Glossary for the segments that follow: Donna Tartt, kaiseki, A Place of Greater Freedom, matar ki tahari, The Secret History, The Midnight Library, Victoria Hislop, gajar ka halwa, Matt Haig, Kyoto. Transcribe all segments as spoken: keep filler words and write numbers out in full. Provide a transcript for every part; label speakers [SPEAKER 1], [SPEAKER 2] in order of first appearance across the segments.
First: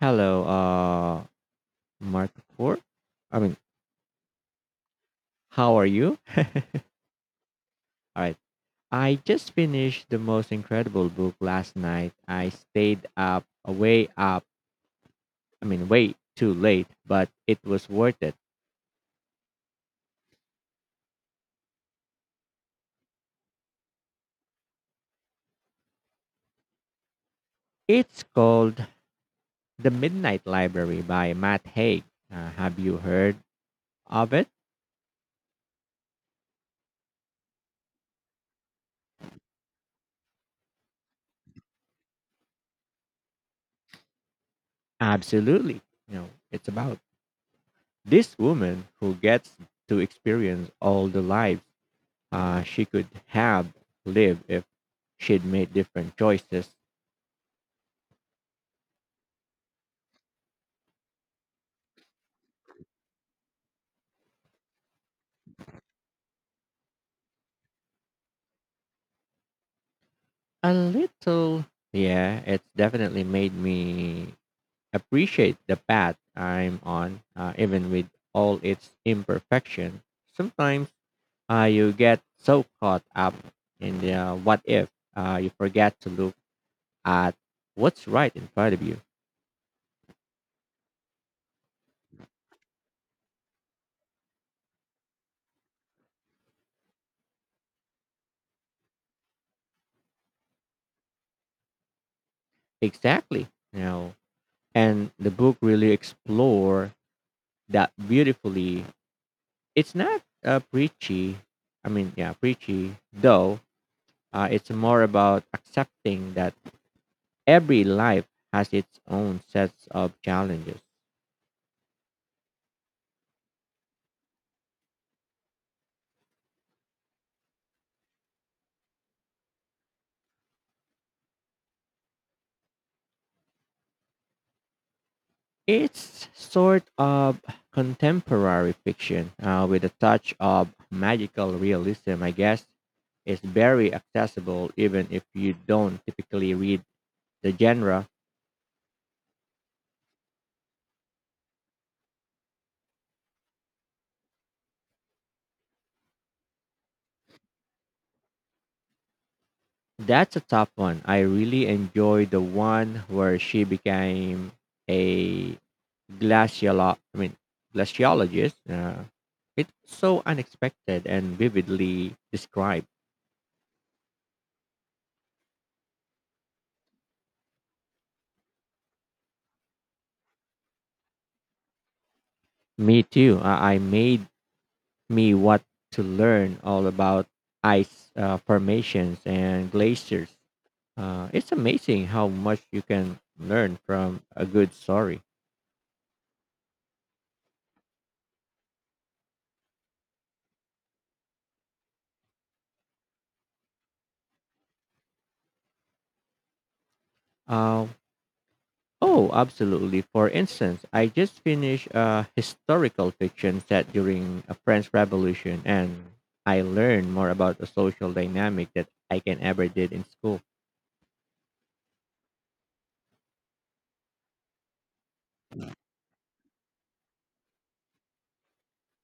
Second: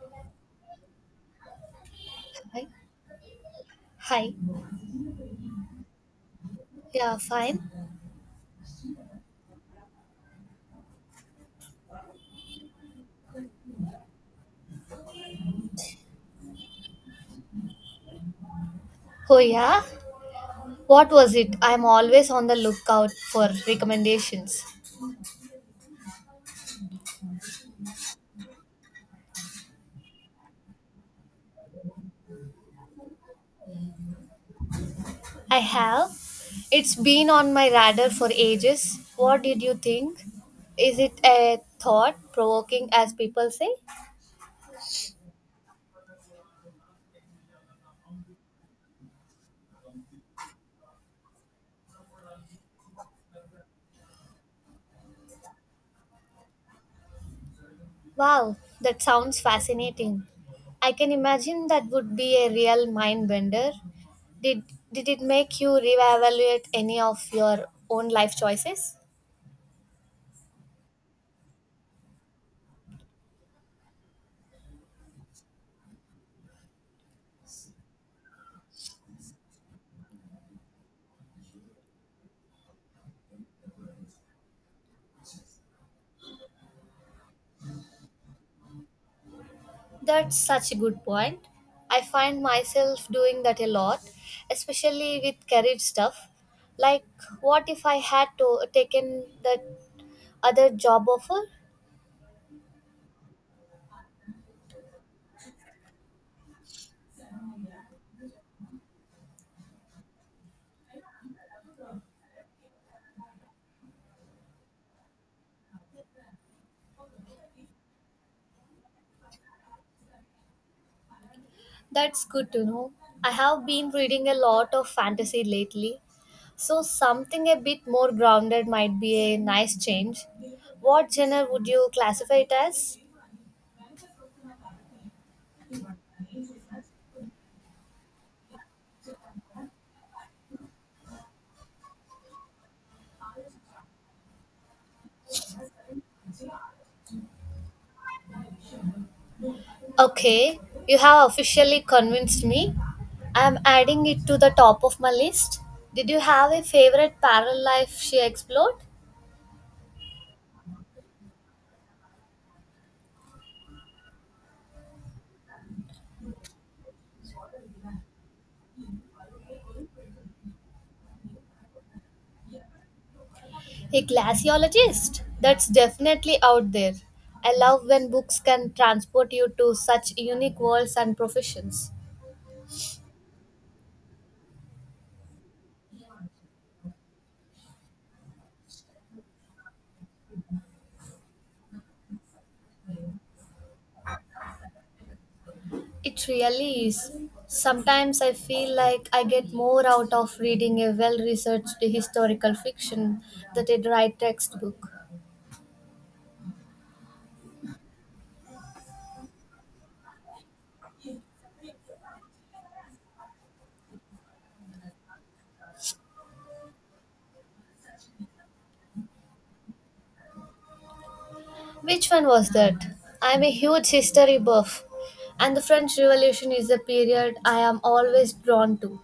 [SPEAKER 1] Hello, uh, Mark
[SPEAKER 2] Hi.
[SPEAKER 1] Four. I mean,
[SPEAKER 2] Hi.
[SPEAKER 1] how are you?
[SPEAKER 2] Yeah, fine.
[SPEAKER 1] All right. I just finished the most incredible book last night. I stayed up, uh, way up. I mean, way too late, but it was worth it.
[SPEAKER 2] Oh, yeah? What was it? I'm always on the lookout for recommendations.
[SPEAKER 1] It's called The Midnight Library by Matt Haig. Uh, have you heard of it?
[SPEAKER 2] I have. It's been on my radar for ages. What did you think? Is it a thought provoking, as people say?
[SPEAKER 1] Absolutely. You know, it's about this woman who gets to experience all the lives uh, she could have lived if she'd made different choices.
[SPEAKER 2] Wow, that sounds fascinating. I can imagine that would be a real mind bender. Did, did it make you reevaluate any of your own life choices?
[SPEAKER 1] A little. Yeah, it's definitely made me appreciate the path I'm on, uh, even with all its imperfection. Sometimes uh, you get so caught up in the uh, what if, uh, you forget to look at what's right in front of you.
[SPEAKER 2] That's such a good point. I find myself doing that a lot, especially with career stuff. Like, what if I had to taken that other job offer?
[SPEAKER 1] Exactly. You know, and the book really explore that beautifully. It's not uh, preachy. I mean, yeah, preachy though. Uh, it's more about accepting that every life has its own sets of challenges.
[SPEAKER 2] That's good to know. I have been reading a lot of fantasy lately, so something a bit more grounded might be a nice change. What genre would you classify it as?
[SPEAKER 1] It's sort of contemporary fiction uh, with a touch of magical realism, I guess. It's very accessible even if you don't typically read the genre.
[SPEAKER 2] Okay, you have officially convinced me. I'm adding it to the top of my list. Did you have a favorite parallel life she explored?
[SPEAKER 1] That's a tough one. I really enjoyed the one where she became a glaciolo- I mean, glaciologist. Uh, it's so unexpected and vividly described.
[SPEAKER 2] A glaciologist? That's definitely out there. I love when books can transport you to such unique worlds and professions.
[SPEAKER 1] Me too. I I made me what to learn all about ice uh, formations and glaciers. Uh, it's amazing how much you can learn from a good story.
[SPEAKER 2] It really is. Sometimes I feel like I get more out of reading a well researched historical fiction than a dry textbook.
[SPEAKER 1] Uh, oh, absolutely. For instance, I just finished a historical fiction set during a French Revolution, and I learned more about the social dynamic that I can ever did in school.
[SPEAKER 2] Which one was that? I'm a huge history buff, and the French Revolution is a period I am always drawn to.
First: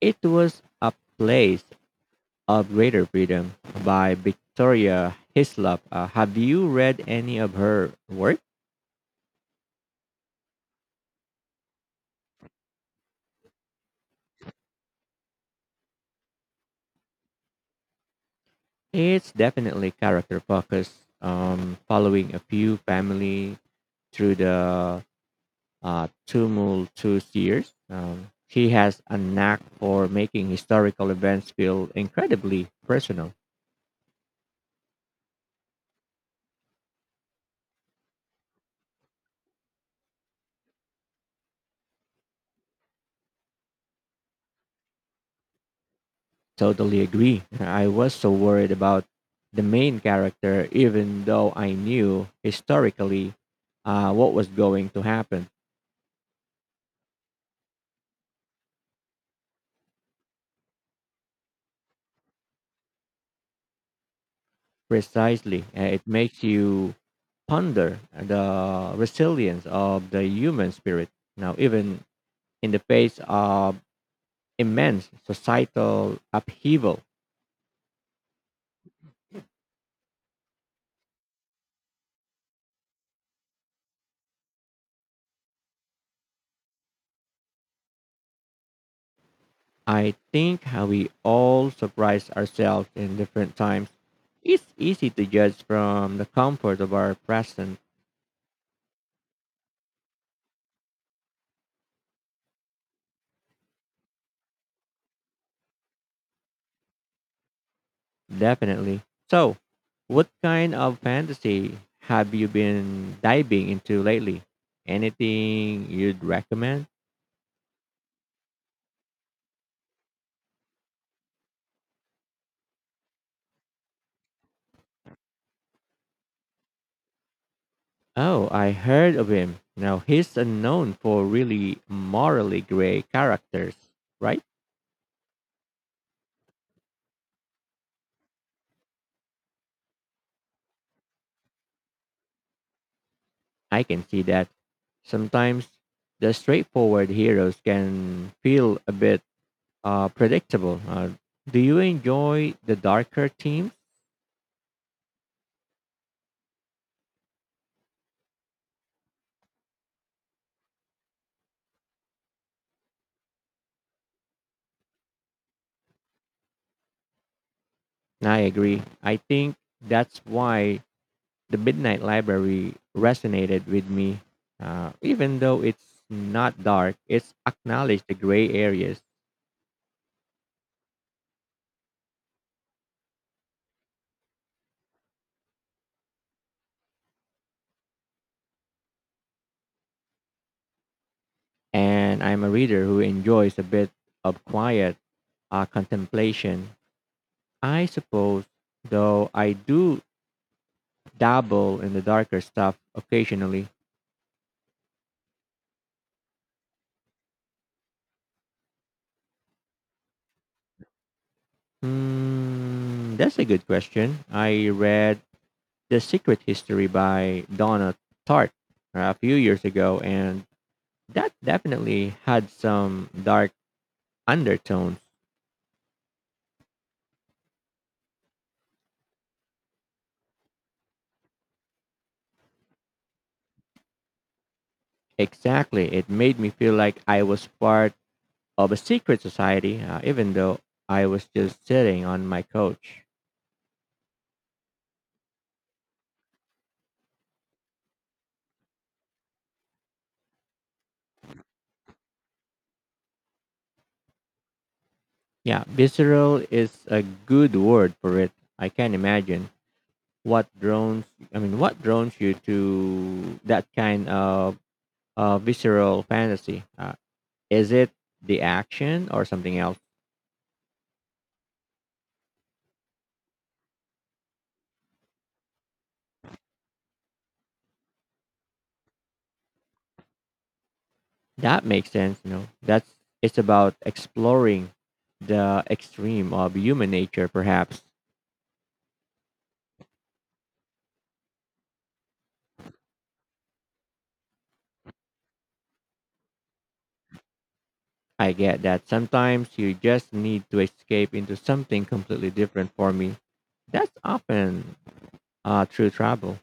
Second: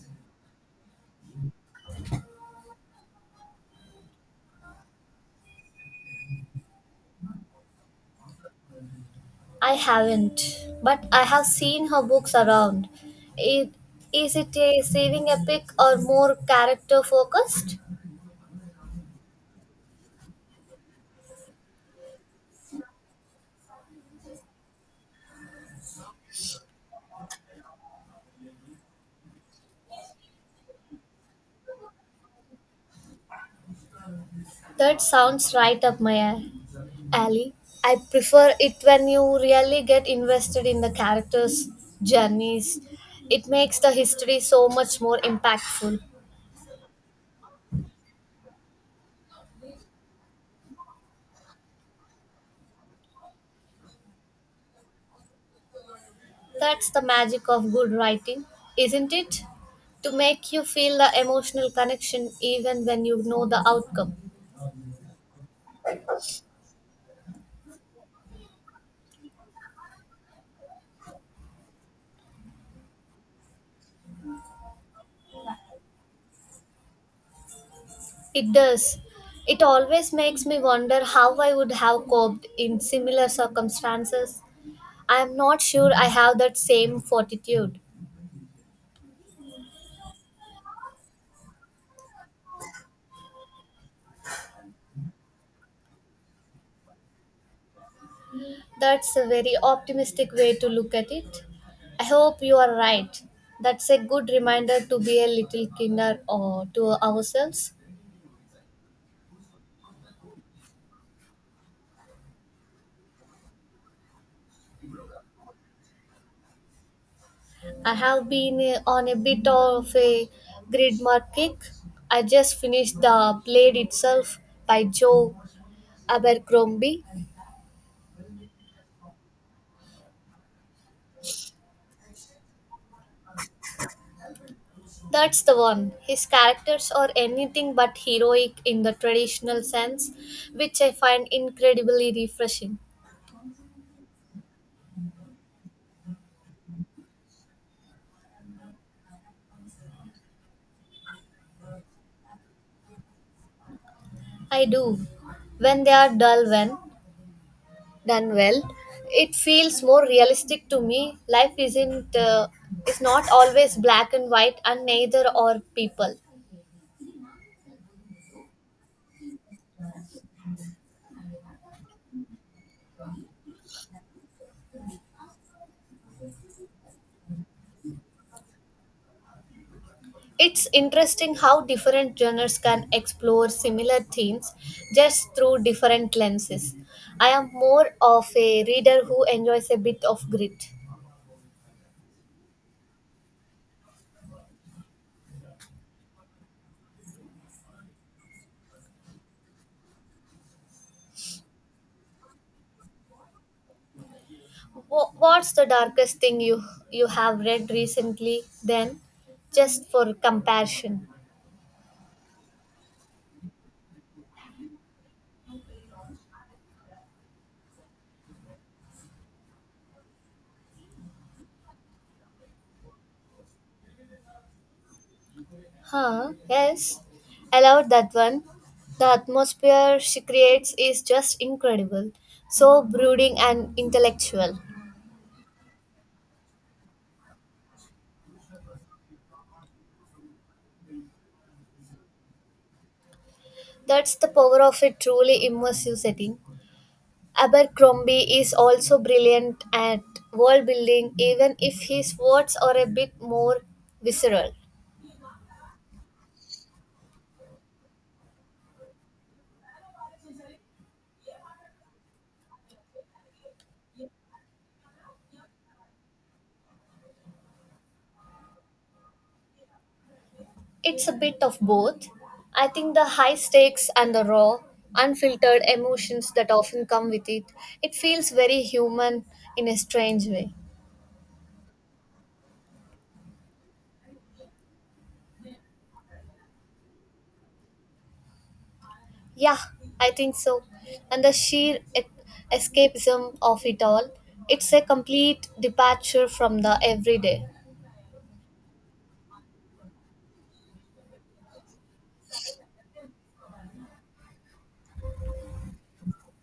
[SPEAKER 1] It was a place of Greater Freedom by Victoria Hislop. Uh, have you read any of her work?
[SPEAKER 2] I haven't, but I have seen her books around. It, is it a saving epic or more character focused?
[SPEAKER 1] It's definitely character focused, um, following a few family through the uh, tumultuous years. Um, she has a knack for making historical events feel incredibly personal.
[SPEAKER 2] That sounds right up my a- alley. I prefer it when you really get invested in the characters' journeys. It makes the history so much more impactful.
[SPEAKER 1] Totally agree. I was so worried about the main character, even though I knew historically uh, what was going to happen.
[SPEAKER 2] That's the magic of good writing, isn't it? To make you feel the emotional connection even when you know the outcome.
[SPEAKER 1] Precisely. Uh, it makes you ponder the resilience of the human spirit. Now, even in the face of immense societal upheaval,
[SPEAKER 2] It does. It always makes me wonder how I would have coped in similar circumstances. I am not sure I have that same fortitude.
[SPEAKER 1] I think how we all surprise ourselves in different times. It's easy to judge from the comfort of our present,
[SPEAKER 2] That's a very optimistic way to look at it. I hope you are right. That's a good reminder to be a little kinder or to ourselves.
[SPEAKER 1] definitely. So, what kind of fantasy have you been diving into lately? Anything you'd recommend?
[SPEAKER 2] I have been uh, on a bit of a grid mark kick. I just finished The Blade Itself by Joe Abercrombie.
[SPEAKER 1] Oh, I heard of him. Now he's unknown for really morally gray characters, right?
[SPEAKER 2] That's the one. His characters are anything but heroic in the traditional sense, which I find incredibly refreshing.
[SPEAKER 1] I can see that. Sometimes the straightforward heroes can feel a bit uh, predictable. Uh, do you enjoy the darker themes?
[SPEAKER 2] I do. When they are dull, when done well, it feels more realistic to me. Life isn't uh, is not always black and white, and neither are people.
[SPEAKER 1] I agree. I think that's why the Midnight Library resonated with me. Uh, even though it's not dark, it's acknowledged the gray areas.
[SPEAKER 2] It's interesting how different genres can explore similar themes just through different lenses. I am more of a reader who enjoys a bit of grit.
[SPEAKER 1] And I'm a reader who enjoys a bit of quiet uh, contemplation, I suppose, though I do dabble in the darker stuff occasionally.
[SPEAKER 2] Wh- What's the darkest thing you you have read recently then? Just for comparison.
[SPEAKER 1] Hmm, that's a good question. I read The Secret History by Donna Tartt uh, a few years ago, and that definitely had some dark undertones.
[SPEAKER 2] Huh, yes. I love that one. The atmosphere she creates is just incredible. So brooding and intellectual.
[SPEAKER 1] Exactly. It made me feel like I was part of a secret society, uh, even though I was just sitting on my couch.
[SPEAKER 2] That's the power of a truly immersive setting. Abercrombie is also brilliant at world building, even if his words are a bit more visceral.
[SPEAKER 1] Yeah, visceral is a good word for it. I can imagine what drones. I mean, what drones you to that kind of uh, visceral fantasy? Uh, is it the action or something else?
[SPEAKER 2] It's a bit of both. I think the high stakes and the raw, unfiltered emotions that often come with it, it feels very human in a strange way.
[SPEAKER 1] That makes sense. You know, that's it's about exploring the extreme of human nature, perhaps.
[SPEAKER 2] Yeah, I think so. And the sheer e- escapism of it all, it's a complete departure from the everyday.
[SPEAKER 1] I get that sometimes you just need to escape into something completely different for me. That's often uh, through travel.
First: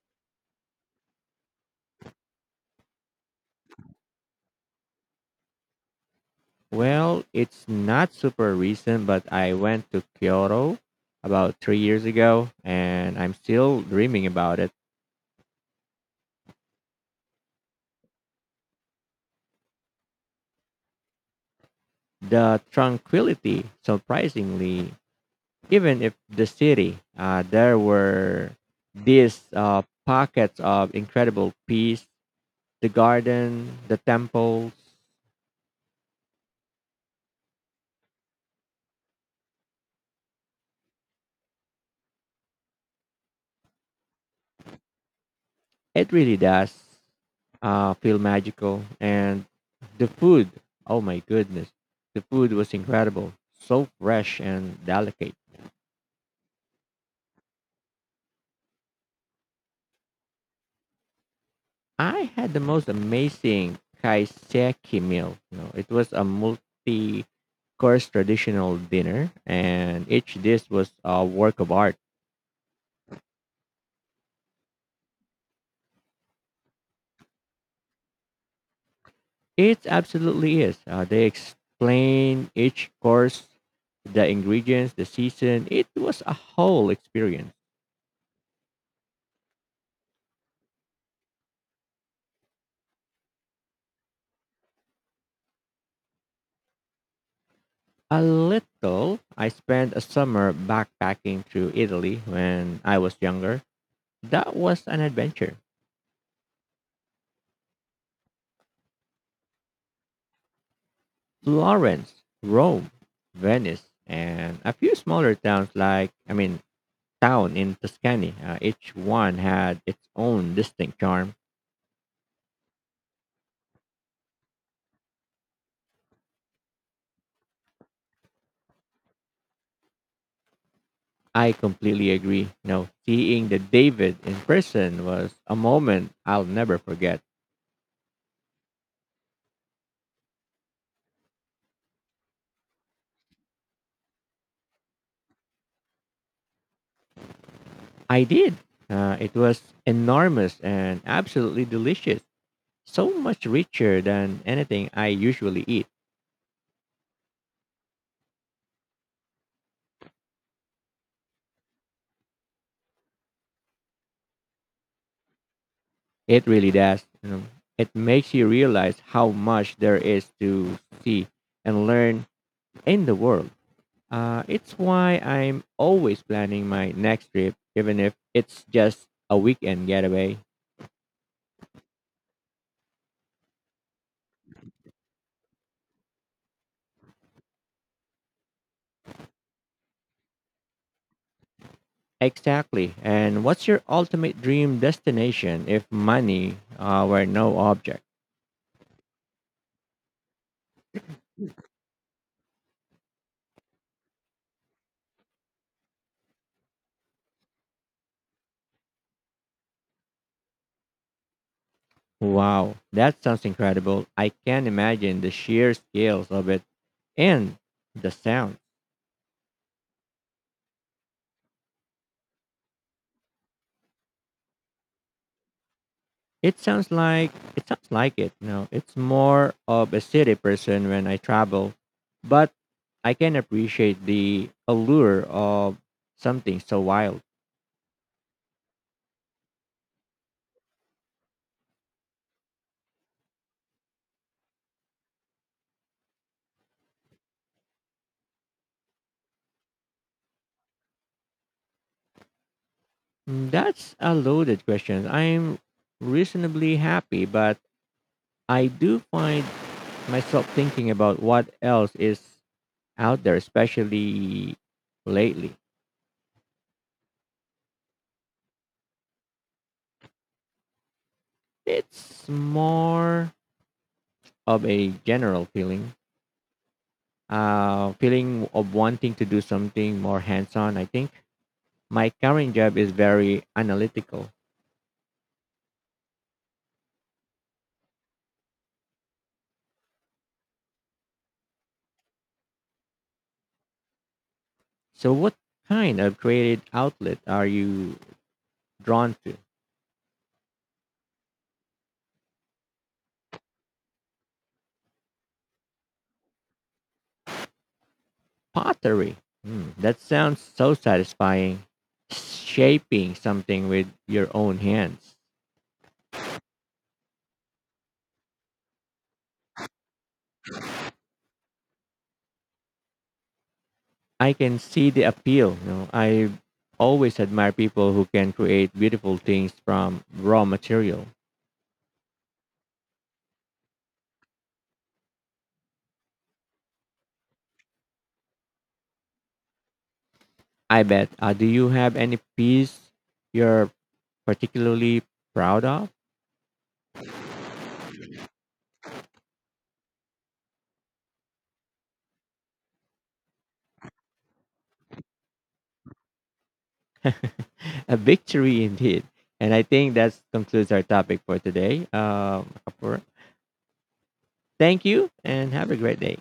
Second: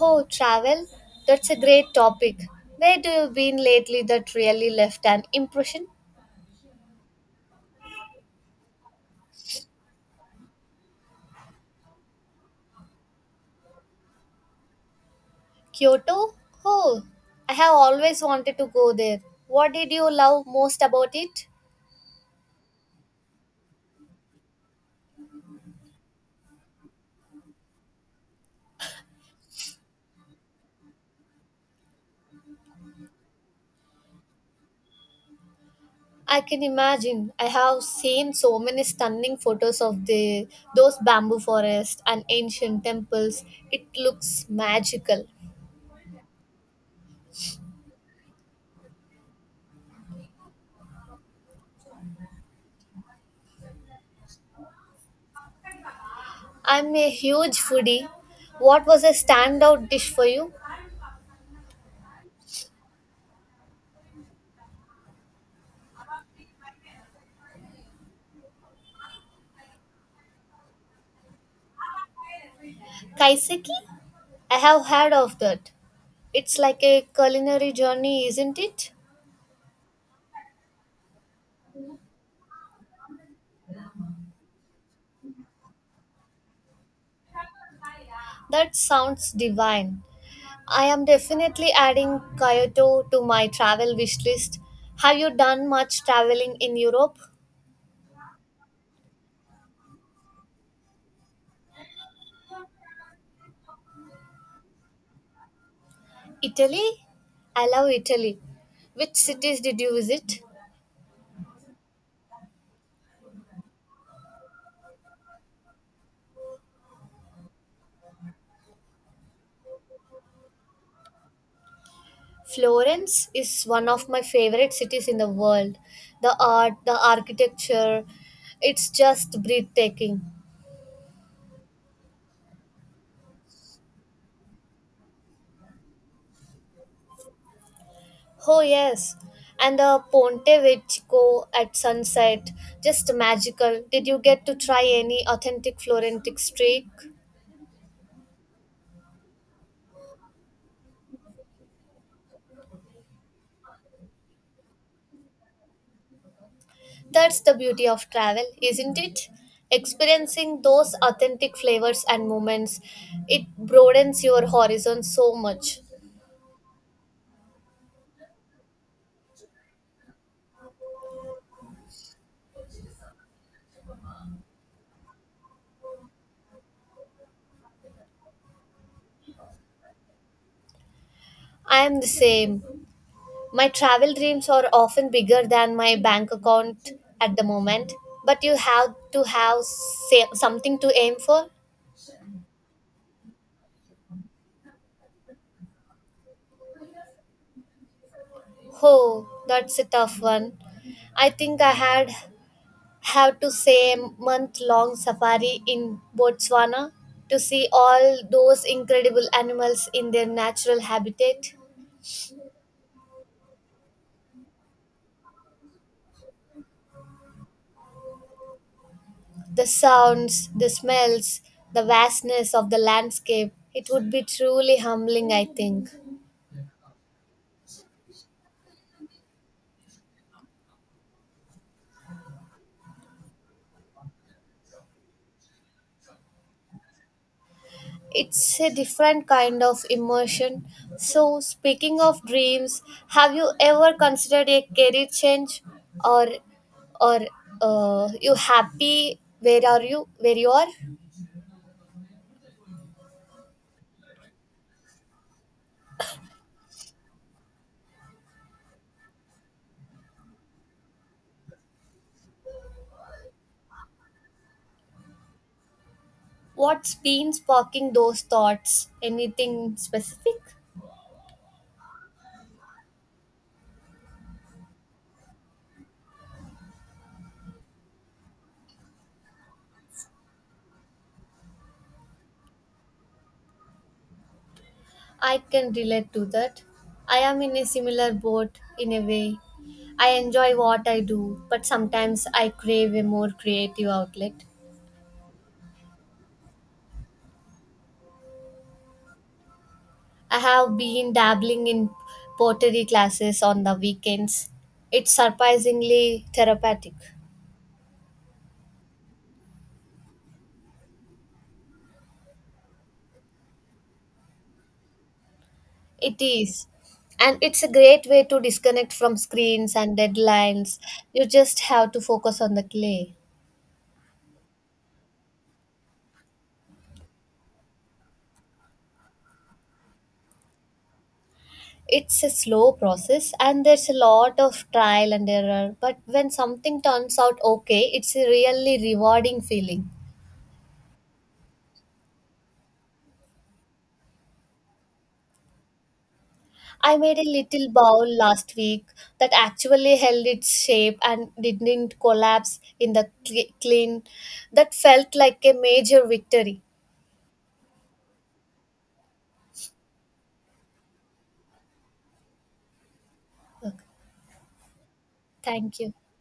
[SPEAKER 2] Oh, travel? That's a great topic. Where do you been lately that really left an impression?
[SPEAKER 1] Well, it's not super recent, but I went to Kyoto about three years ago and I'm still dreaming about it.
[SPEAKER 2] Kyoto? Oh, I have always wanted to go there. What did you love most about it?
[SPEAKER 1] The tranquility, surprisingly, even if the city, uh, there were these uh, pockets of incredible peace, the garden, the temples.
[SPEAKER 2] I can imagine. I have seen so many stunning photos of the those bamboo forests and ancient temples. It looks magical.
[SPEAKER 1] It really does uh, feel magical. And the food, oh my goodness, the food was incredible. So fresh and delicate.
[SPEAKER 2] I'm a huge foodie. What was a standout dish for you?
[SPEAKER 1] I had the most amazing kaiseki meal. You know, it was a multi-course traditional dinner, and each dish was a work of art.
[SPEAKER 2] Kaiseki? I have heard of that. It's like a culinary journey, isn't it?
[SPEAKER 1] It absolutely is. Uh, they explain each course, the ingredients, the season. It was a whole experience.
[SPEAKER 2] That sounds divine. I am definitely adding Kyoto to my travel wish list. Have you done much traveling in Europe?
[SPEAKER 1] A little. I spent a summer backpacking through Italy when I was younger. That was an adventure.
[SPEAKER 2] Italy? I love Italy. Which cities did you visit?
[SPEAKER 1] Florence, Rome, Venice, and a few smaller towns like, I mean, town in Tuscany. Uh, each one had its own distinct charm.
[SPEAKER 2] Florence is one of my favorite cities in the world. The art, the architecture, it's just breathtaking.
[SPEAKER 1] I completely agree. You know, seeing the David in person was a moment I'll never forget.
[SPEAKER 2] Oh, yes. And the Ponte Vecchio at sunset, just magical. Did you get to try any authentic Florentine streak?
[SPEAKER 1] I did. Uh, it was enormous and absolutely delicious, so much richer than anything I usually eat.
[SPEAKER 2] That's the beauty of travel, isn't it? Experiencing those authentic flavors and moments, it broadens your horizon so much.
[SPEAKER 1] It really does. You know, it makes you realize how much there is to see and learn in the world. Uh, it's why I'm always planning my next trip, even if it's just a weekend getaway.
[SPEAKER 2] I am the same. My travel dreams are often bigger than my bank account at the moment, but you have to have sa- something to aim for.
[SPEAKER 1] Exactly. And what's your ultimate dream destination if money uh, were no object?
[SPEAKER 2] Oh, that's a tough one. I think I had have to say a month long safari in Botswana to see all those incredible animals in their natural habitat.
[SPEAKER 1] Wow, that sounds incredible. I can imagine the sheer scales of it and the sound.
[SPEAKER 2] The sounds, the smells, the vastness of the landscape. It would be truly humbling, I think.
[SPEAKER 1] It sounds like it sounds like it. No, it's more of a city person when I travel, but I can appreciate the allure of something so wild.
[SPEAKER 2] It's a different kind of immersion. So, speaking of dreams, have you ever considered a career change, or, or uh, you happy where are you where you are?
[SPEAKER 1] Mm, that's a loaded question. I'm reasonably happy, but I do find myself thinking about what else is out there, especially lately.
[SPEAKER 2] What's been sparking those thoughts? Anything specific?
[SPEAKER 1] It's more of a general feeling, uh, feeling of wanting to do something more hands-on. I think my current job is very analytical.
[SPEAKER 2] I can relate to that. I am in a similar boat in a way. I enjoy what I do, but sometimes I crave a more creative outlet.
[SPEAKER 1] So, what kind of creative outlet are you drawn to?
[SPEAKER 2] I have been dabbling in pottery classes on the weekends. It's surprisingly therapeutic.
[SPEAKER 1] Pottery. Hmm, that sounds so satisfying. Shaping something with your own hands.
[SPEAKER 2] It is. And it's a great way to disconnect from screens and deadlines. You just have to focus on the clay.
[SPEAKER 1] I can see the appeal. You know, I always admire people who can create beautiful things from raw material.
[SPEAKER 2] It's a slow process and there's a lot of trial and error, but when something turns out okay, it's a really rewarding feeling.
[SPEAKER 1] I bet. Uh, do you have any piece you're particularly proud of?
[SPEAKER 2] I made a little bowl last week that actually held its shape and didn't collapse in the cl- clean. That felt like a major victory.
[SPEAKER 1] A victory indeed. And I think that concludes our topic for today. Um, Kapur,
[SPEAKER 2] Okay.
[SPEAKER 1] thank you and have a
[SPEAKER 2] Thank you.
[SPEAKER 1] great day.